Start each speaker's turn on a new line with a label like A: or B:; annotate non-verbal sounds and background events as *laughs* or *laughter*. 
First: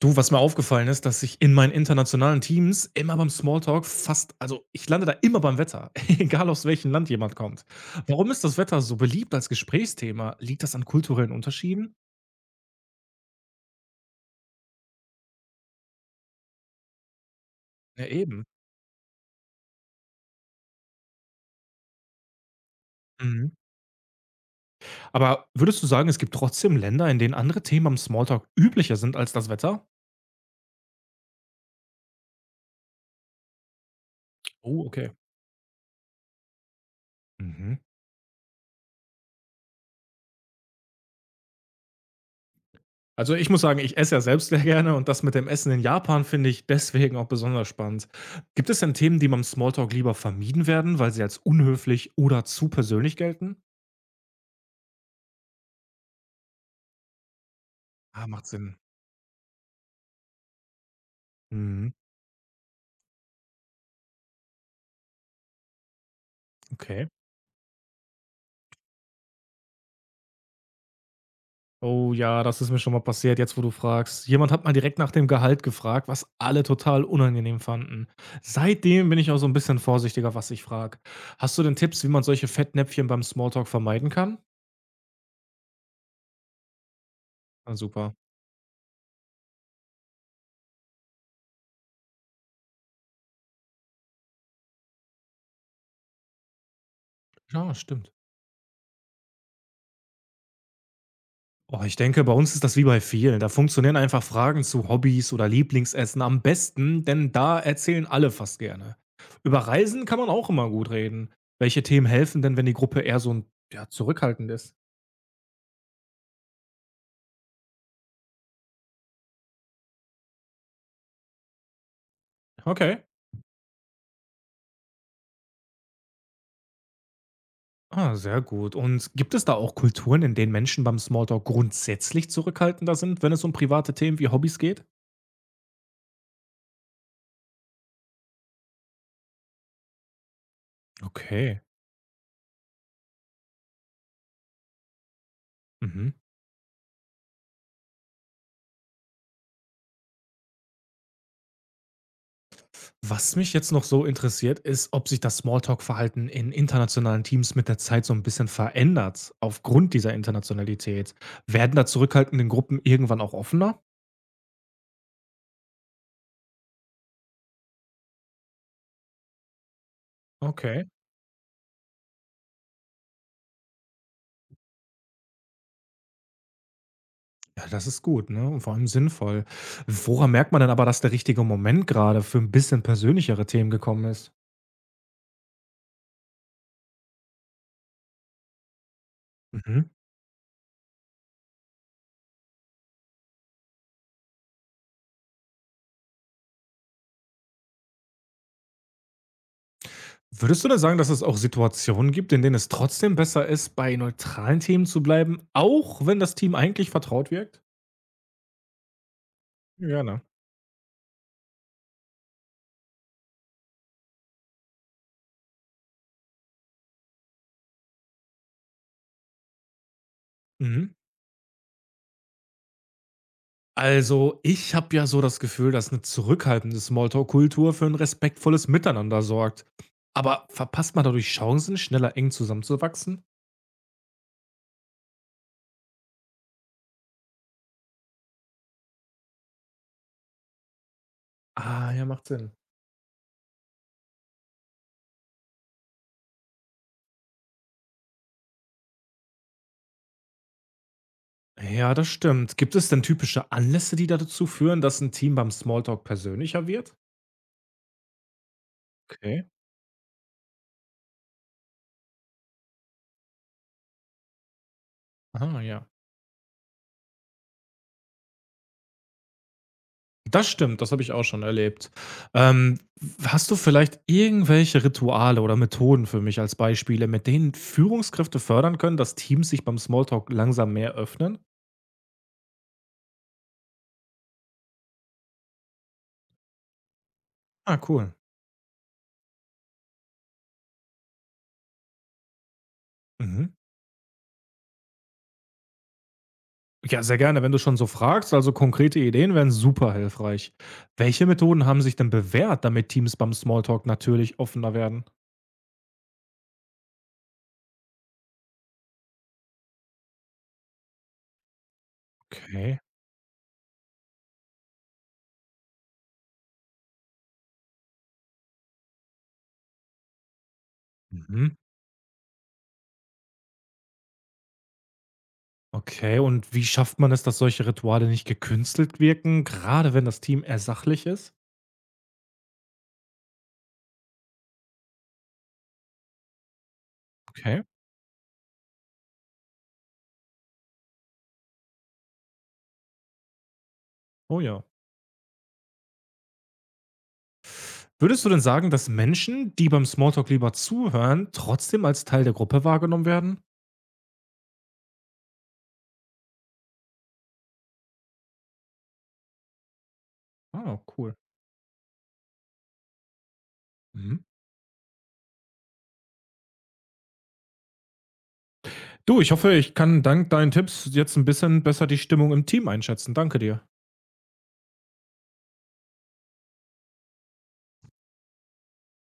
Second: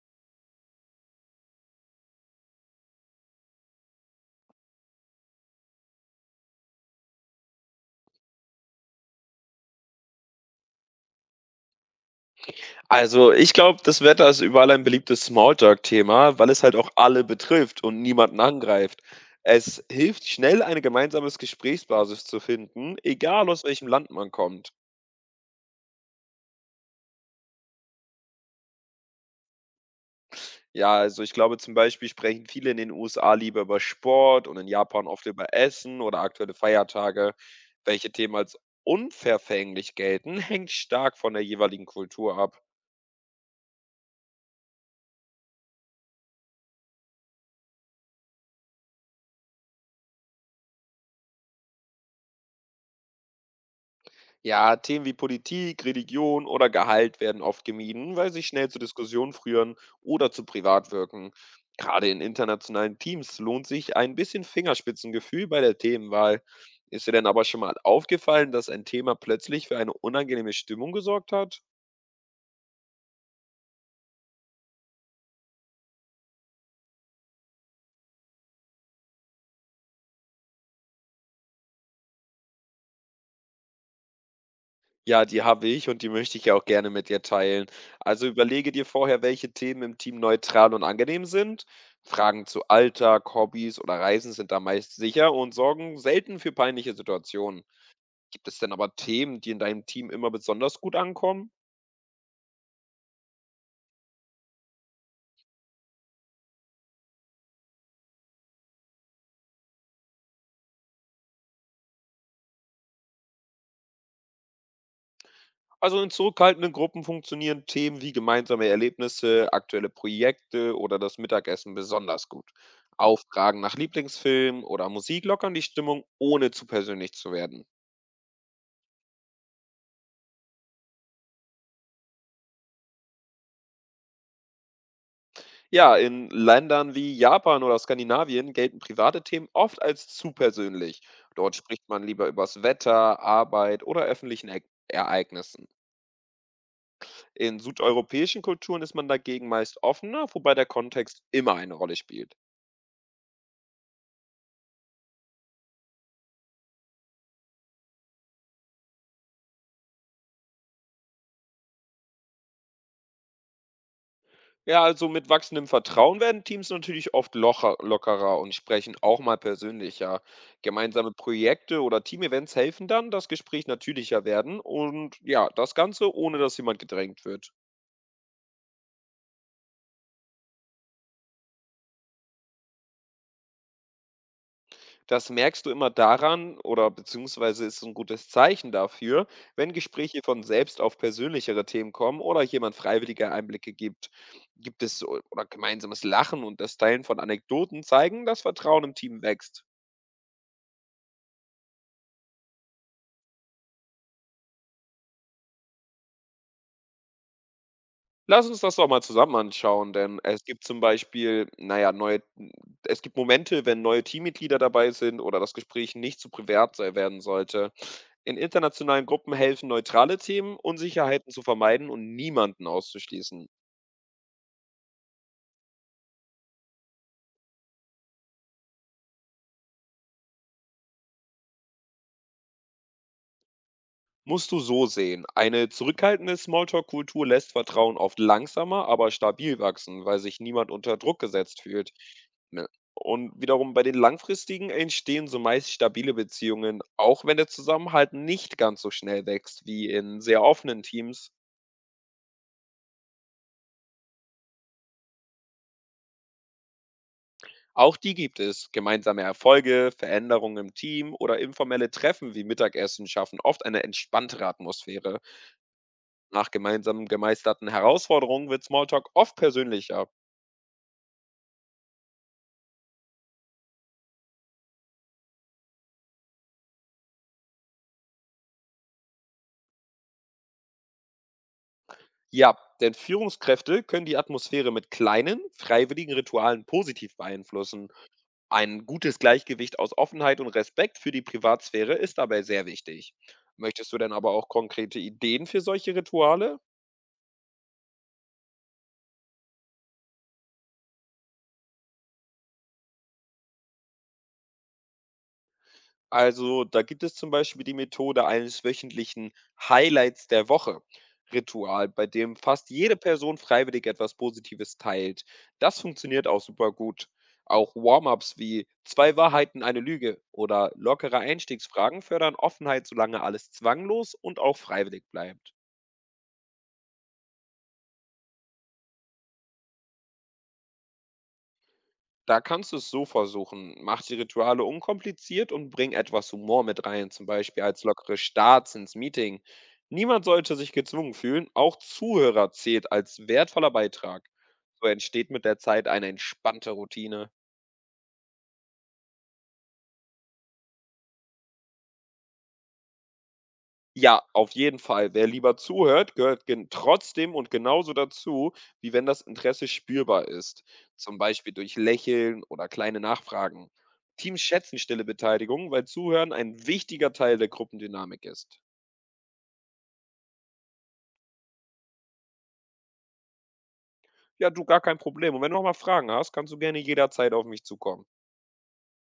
A: Du, was mir aufgefallen ist, dass ich in meinen internationalen Teams immer beim Smalltalk fast ich lande da immer beim Wetter, *laughs* egal aus welchem Land jemand kommt. Warum ist das Wetter so beliebt als Gesprächsthema? Liegt das an kulturellen Unterschieden?
B: Also, ich glaube, das Wetter ist überall ein beliebtes Smalltalk-Thema, weil es halt auch alle betrifft und
A: Ja,
B: niemanden
A: eben.
B: angreift. Es hilft schnell, eine gemeinsame Gesprächsbasis zu finden, egal
A: Mhm.
B: aus welchem Land man kommt.
A: Aber würdest du sagen, es gibt trotzdem Länder, in denen andere Themen am Smalltalk üblicher sind als das Wetter?
B: Ja, also ich glaube zum Beispiel sprechen viele in den USA lieber über Sport und in
A: Oh,
B: Japan
A: okay.
B: oft über Essen oder aktuelle Feiertage.
A: Mhm.
B: Welche Themen als unverfänglich gelten, *laughs* hängt stark von der jeweiligen Kultur ab.
A: Also, ich muss sagen, ich esse ja selbst sehr gerne und das mit dem Essen in Japan finde ich deswegen auch besonders spannend. Gibt es denn Themen, die beim Smalltalk lieber vermieden werden, weil sie als unhöflich oder zu persönlich gelten?
B: Ja, Themen wie Politik, Religion oder Gehalt werden oft gemieden,
A: Ah,
B: weil sie
A: macht
B: schnell zu
A: Sinn.
B: Diskussionen führen oder zu privat wirken.
A: Mhm,
B: Gerade in internationalen Teams lohnt sich ein bisschen Fingerspitzengefühl bei der Themenwahl. Ist
A: okay.
B: dir denn aber schon mal aufgefallen, dass ein Thema plötzlich für eine unangenehme Stimmung gesorgt hat?
A: Oh ja, das ist mir schon mal passiert, jetzt wo du fragst. Jemand hat mal direkt nach dem Gehalt gefragt, was alle total unangenehm fanden. Seitdem bin ich auch so ein bisschen vorsichtiger, was ich frage. Hast du denn Tipps, wie man solche Fettnäpfchen beim Smalltalk vermeiden kann?
B: Ja, die habe ich und die möchte ich ja auch gerne mit dir teilen.
A: Ah, super.
B: Also überlege dir vorher, welche Themen im Team neutral und angenehm sind. Fragen zu Alltag, Hobbys oder Reisen sind da meist sicher und sorgen selten für peinliche Situationen.
A: Ja, stimmt.
B: Gibt es denn aber Themen, die in deinem Team immer besonders gut ankommen?
A: Oh, ich denke, bei uns ist das wie bei vielen. Da funktionieren einfach Fragen zu Hobbys oder Lieblingsessen am besten, denn da erzählen alle fast gerne. Über Reisen kann man auch immer gut reden. Welche Themen helfen denn, wenn die Gruppe eher so ein, ja, zurückhaltend ist?
B: Also in zurückhaltenden Gruppen funktionieren Themen wie gemeinsame Erlebnisse, aktuelle Projekte oder das Mittagessen besonders gut.
A: Okay.
B: Auch Fragen nach Lieblingsfilmen oder Musik lockern die Stimmung, ohne zu persönlich zu werden.
A: Ah, sehr gut. Und gibt es da auch Kulturen, in denen Menschen beim Smalltalk grundsätzlich zurückhaltender sind, wenn es um private Themen wie Hobbys geht?
B: Ja, in Ländern wie Japan oder Skandinavien gelten private Themen oft als zu persönlich. Dort
A: Okay.
B: spricht man lieber übers Wetter, Arbeit oder öffentlichen Ereignissen.
A: Mhm.
B: In südeuropäischen Kulturen ist man dagegen meist offener, wobei der Kontext immer eine Rolle spielt.
A: Was mich jetzt noch so interessiert, ist, ob sich das Smalltalk-Verhalten in internationalen Teams mit der Zeit so ein bisschen verändert aufgrund dieser Internationalität. Werden da zurückhaltenden Gruppen irgendwann auch offener?
B: Ja, also mit wachsendem Vertrauen werden Teams natürlich oft lockerer und sprechen auch mal persönlicher.
A: Okay.
B: Gemeinsame Projekte oder Teamevents helfen dann, dass Gespräche natürlicher werden und ja, das Ganze ohne, dass jemand gedrängt wird.
A: Ja, das ist gut, ne, und vor allem sinnvoll. Woran merkt man denn aber, dass der richtige Moment gerade für ein bisschen persönlichere Themen gekommen ist?
B: Das merkst du immer daran oder beziehungsweise ist so ein gutes Zeichen dafür, wenn
A: Mhm.
B: Gespräche von selbst auf persönlichere Themen kommen oder jemand freiwillige Einblicke gibt. Gibt es o oder gemeinsames Lachen und das Teilen von Anekdoten zeigen, dass Vertrauen im Team wächst.
A: Würdest du denn sagen, dass es auch Situationen gibt, in denen es trotzdem besser ist, bei neutralen Themen zu bleiben, auch wenn das Team eigentlich vertraut wirkt?
B: Lass uns das doch mal zusammen anschauen, denn
A: Gerne.
B: es gibt zum Beispiel, na ja, neue es gibt Momente, wenn neue Teammitglieder dabei sind oder das Gespräch nicht zu privat sei werden sollte. In internationalen Gruppen helfen neutrale Themen,
A: Mhm.
B: Unsicherheiten zu vermeiden und niemanden auszuschließen.
A: Also, ich habe ja so das Gefühl, dass eine zurückhaltende Smalltalk-Kultur für ein respektvolles Miteinander sorgt. Aber verpasst man dadurch Chancen, schneller eng zusammenzuwachsen?
B: Musst du so sehen. Eine zurückhaltende Smalltalk-Kultur lässt Vertrauen oft langsamer, aber stabil wachsen, weil sich niemand unter Druck gesetzt fühlt.
A: Ah, ja, macht Sinn.
B: Ne? Und wiederum bei den langfristigen entstehen so meist stabile Beziehungen, auch wenn der Zusammenhalt nicht ganz so schnell wächst wie in sehr offenen Teams.
A: Ja, das stimmt. Gibt es denn typische Anlässe, die dazu führen, dass ein Team beim Smalltalk persönlicher wird?
B: Auch die gibt es. Gemeinsame
A: Okay.
B: Erfolge, Veränderungen im Team oder informelle Treffen wie Mittagessen schaffen oft eine entspanntere Atmosphäre.
A: Ah, ja.
B: Nach gemeinsamen gemeisterten Herausforderungen wird Smalltalk oft persönlicher.
A: Das stimmt, das habe ich auch schon erlebt. Ähm, hast du vielleicht irgendwelche Rituale oder Methoden für mich als Beispiele, mit denen Führungskräfte fördern können, dass Teams sich beim Smalltalk langsam mehr öffnen?
B: Ja, denn Führungskräfte können die Atmosphäre mit kleinen, freiwilligen Ritualen positiv
A: Ah,
B: beeinflussen.
A: cool.
B: Ein gutes Gleichgewicht aus Offenheit und Respekt für die Privatsphäre ist dabei sehr wichtig.
A: Mhm.
B: Möchtest du denn aber auch konkrete Ideen für solche Rituale?
A: Ja, sehr gerne, wenn du schon so fragst. Also konkrete Ideen wären super hilfreich. Welche Methoden haben sich denn bewährt, damit Teams beim Smalltalk natürlich offener werden?
B: Also, da gibt es zum Beispiel die Methode eines wöchentlichen Highlights der Woche. Ritual, bei dem fast
A: Okay.
B: jede Person freiwillig etwas Positives teilt. Das funktioniert auch super gut. Auch Warm-ups wie zwei Wahrheiten, eine Lüge oder lockere
A: Mhm.
B: Einstiegsfragen fördern Offenheit, solange alles zwanglos und auch freiwillig bleibt.
A: Okay, und wie schafft man es, dass solche Rituale nicht gekünstelt wirken, gerade wenn das Team eher sachlich ist?
B: Da kannst du es so versuchen. Mach die Rituale unkompliziert und bring etwas Humor mit rein, zum Beispiel
A: Okay.
B: als lockere Starts ins Meeting. Niemand sollte sich gezwungen fühlen, auch Zuhörer zählt als wertvoller Beitrag.
A: Oh ja.
B: So entsteht mit der Zeit eine entspannte Routine.
A: Würdest du denn sagen, dass Menschen, die beim Smalltalk lieber zuhören, trotzdem als Teil der Gruppe wahrgenommen werden?
B: Ja, auf jeden Fall. Wer lieber zuhört, gehört gen trotzdem und genauso dazu, wie wenn das Interesse spürbar ist,
A: Ah, cool.
B: zum Beispiel durch Lächeln oder kleine Nachfragen.
A: Mhm.
B: Teams schätzen stille Beteiligung, weil Zuhören ein wichtiger Teil der Gruppendynamik ist.
A: Du, ich hoffe, ich kann dank deinen Tipps jetzt ein bisschen besser die Stimmung im Team einschätzen. Danke dir.
B: Ja, du, gar kein Problem. Und wenn du noch mal Fragen hast, kannst du gerne jederzeit auf mich zukommen.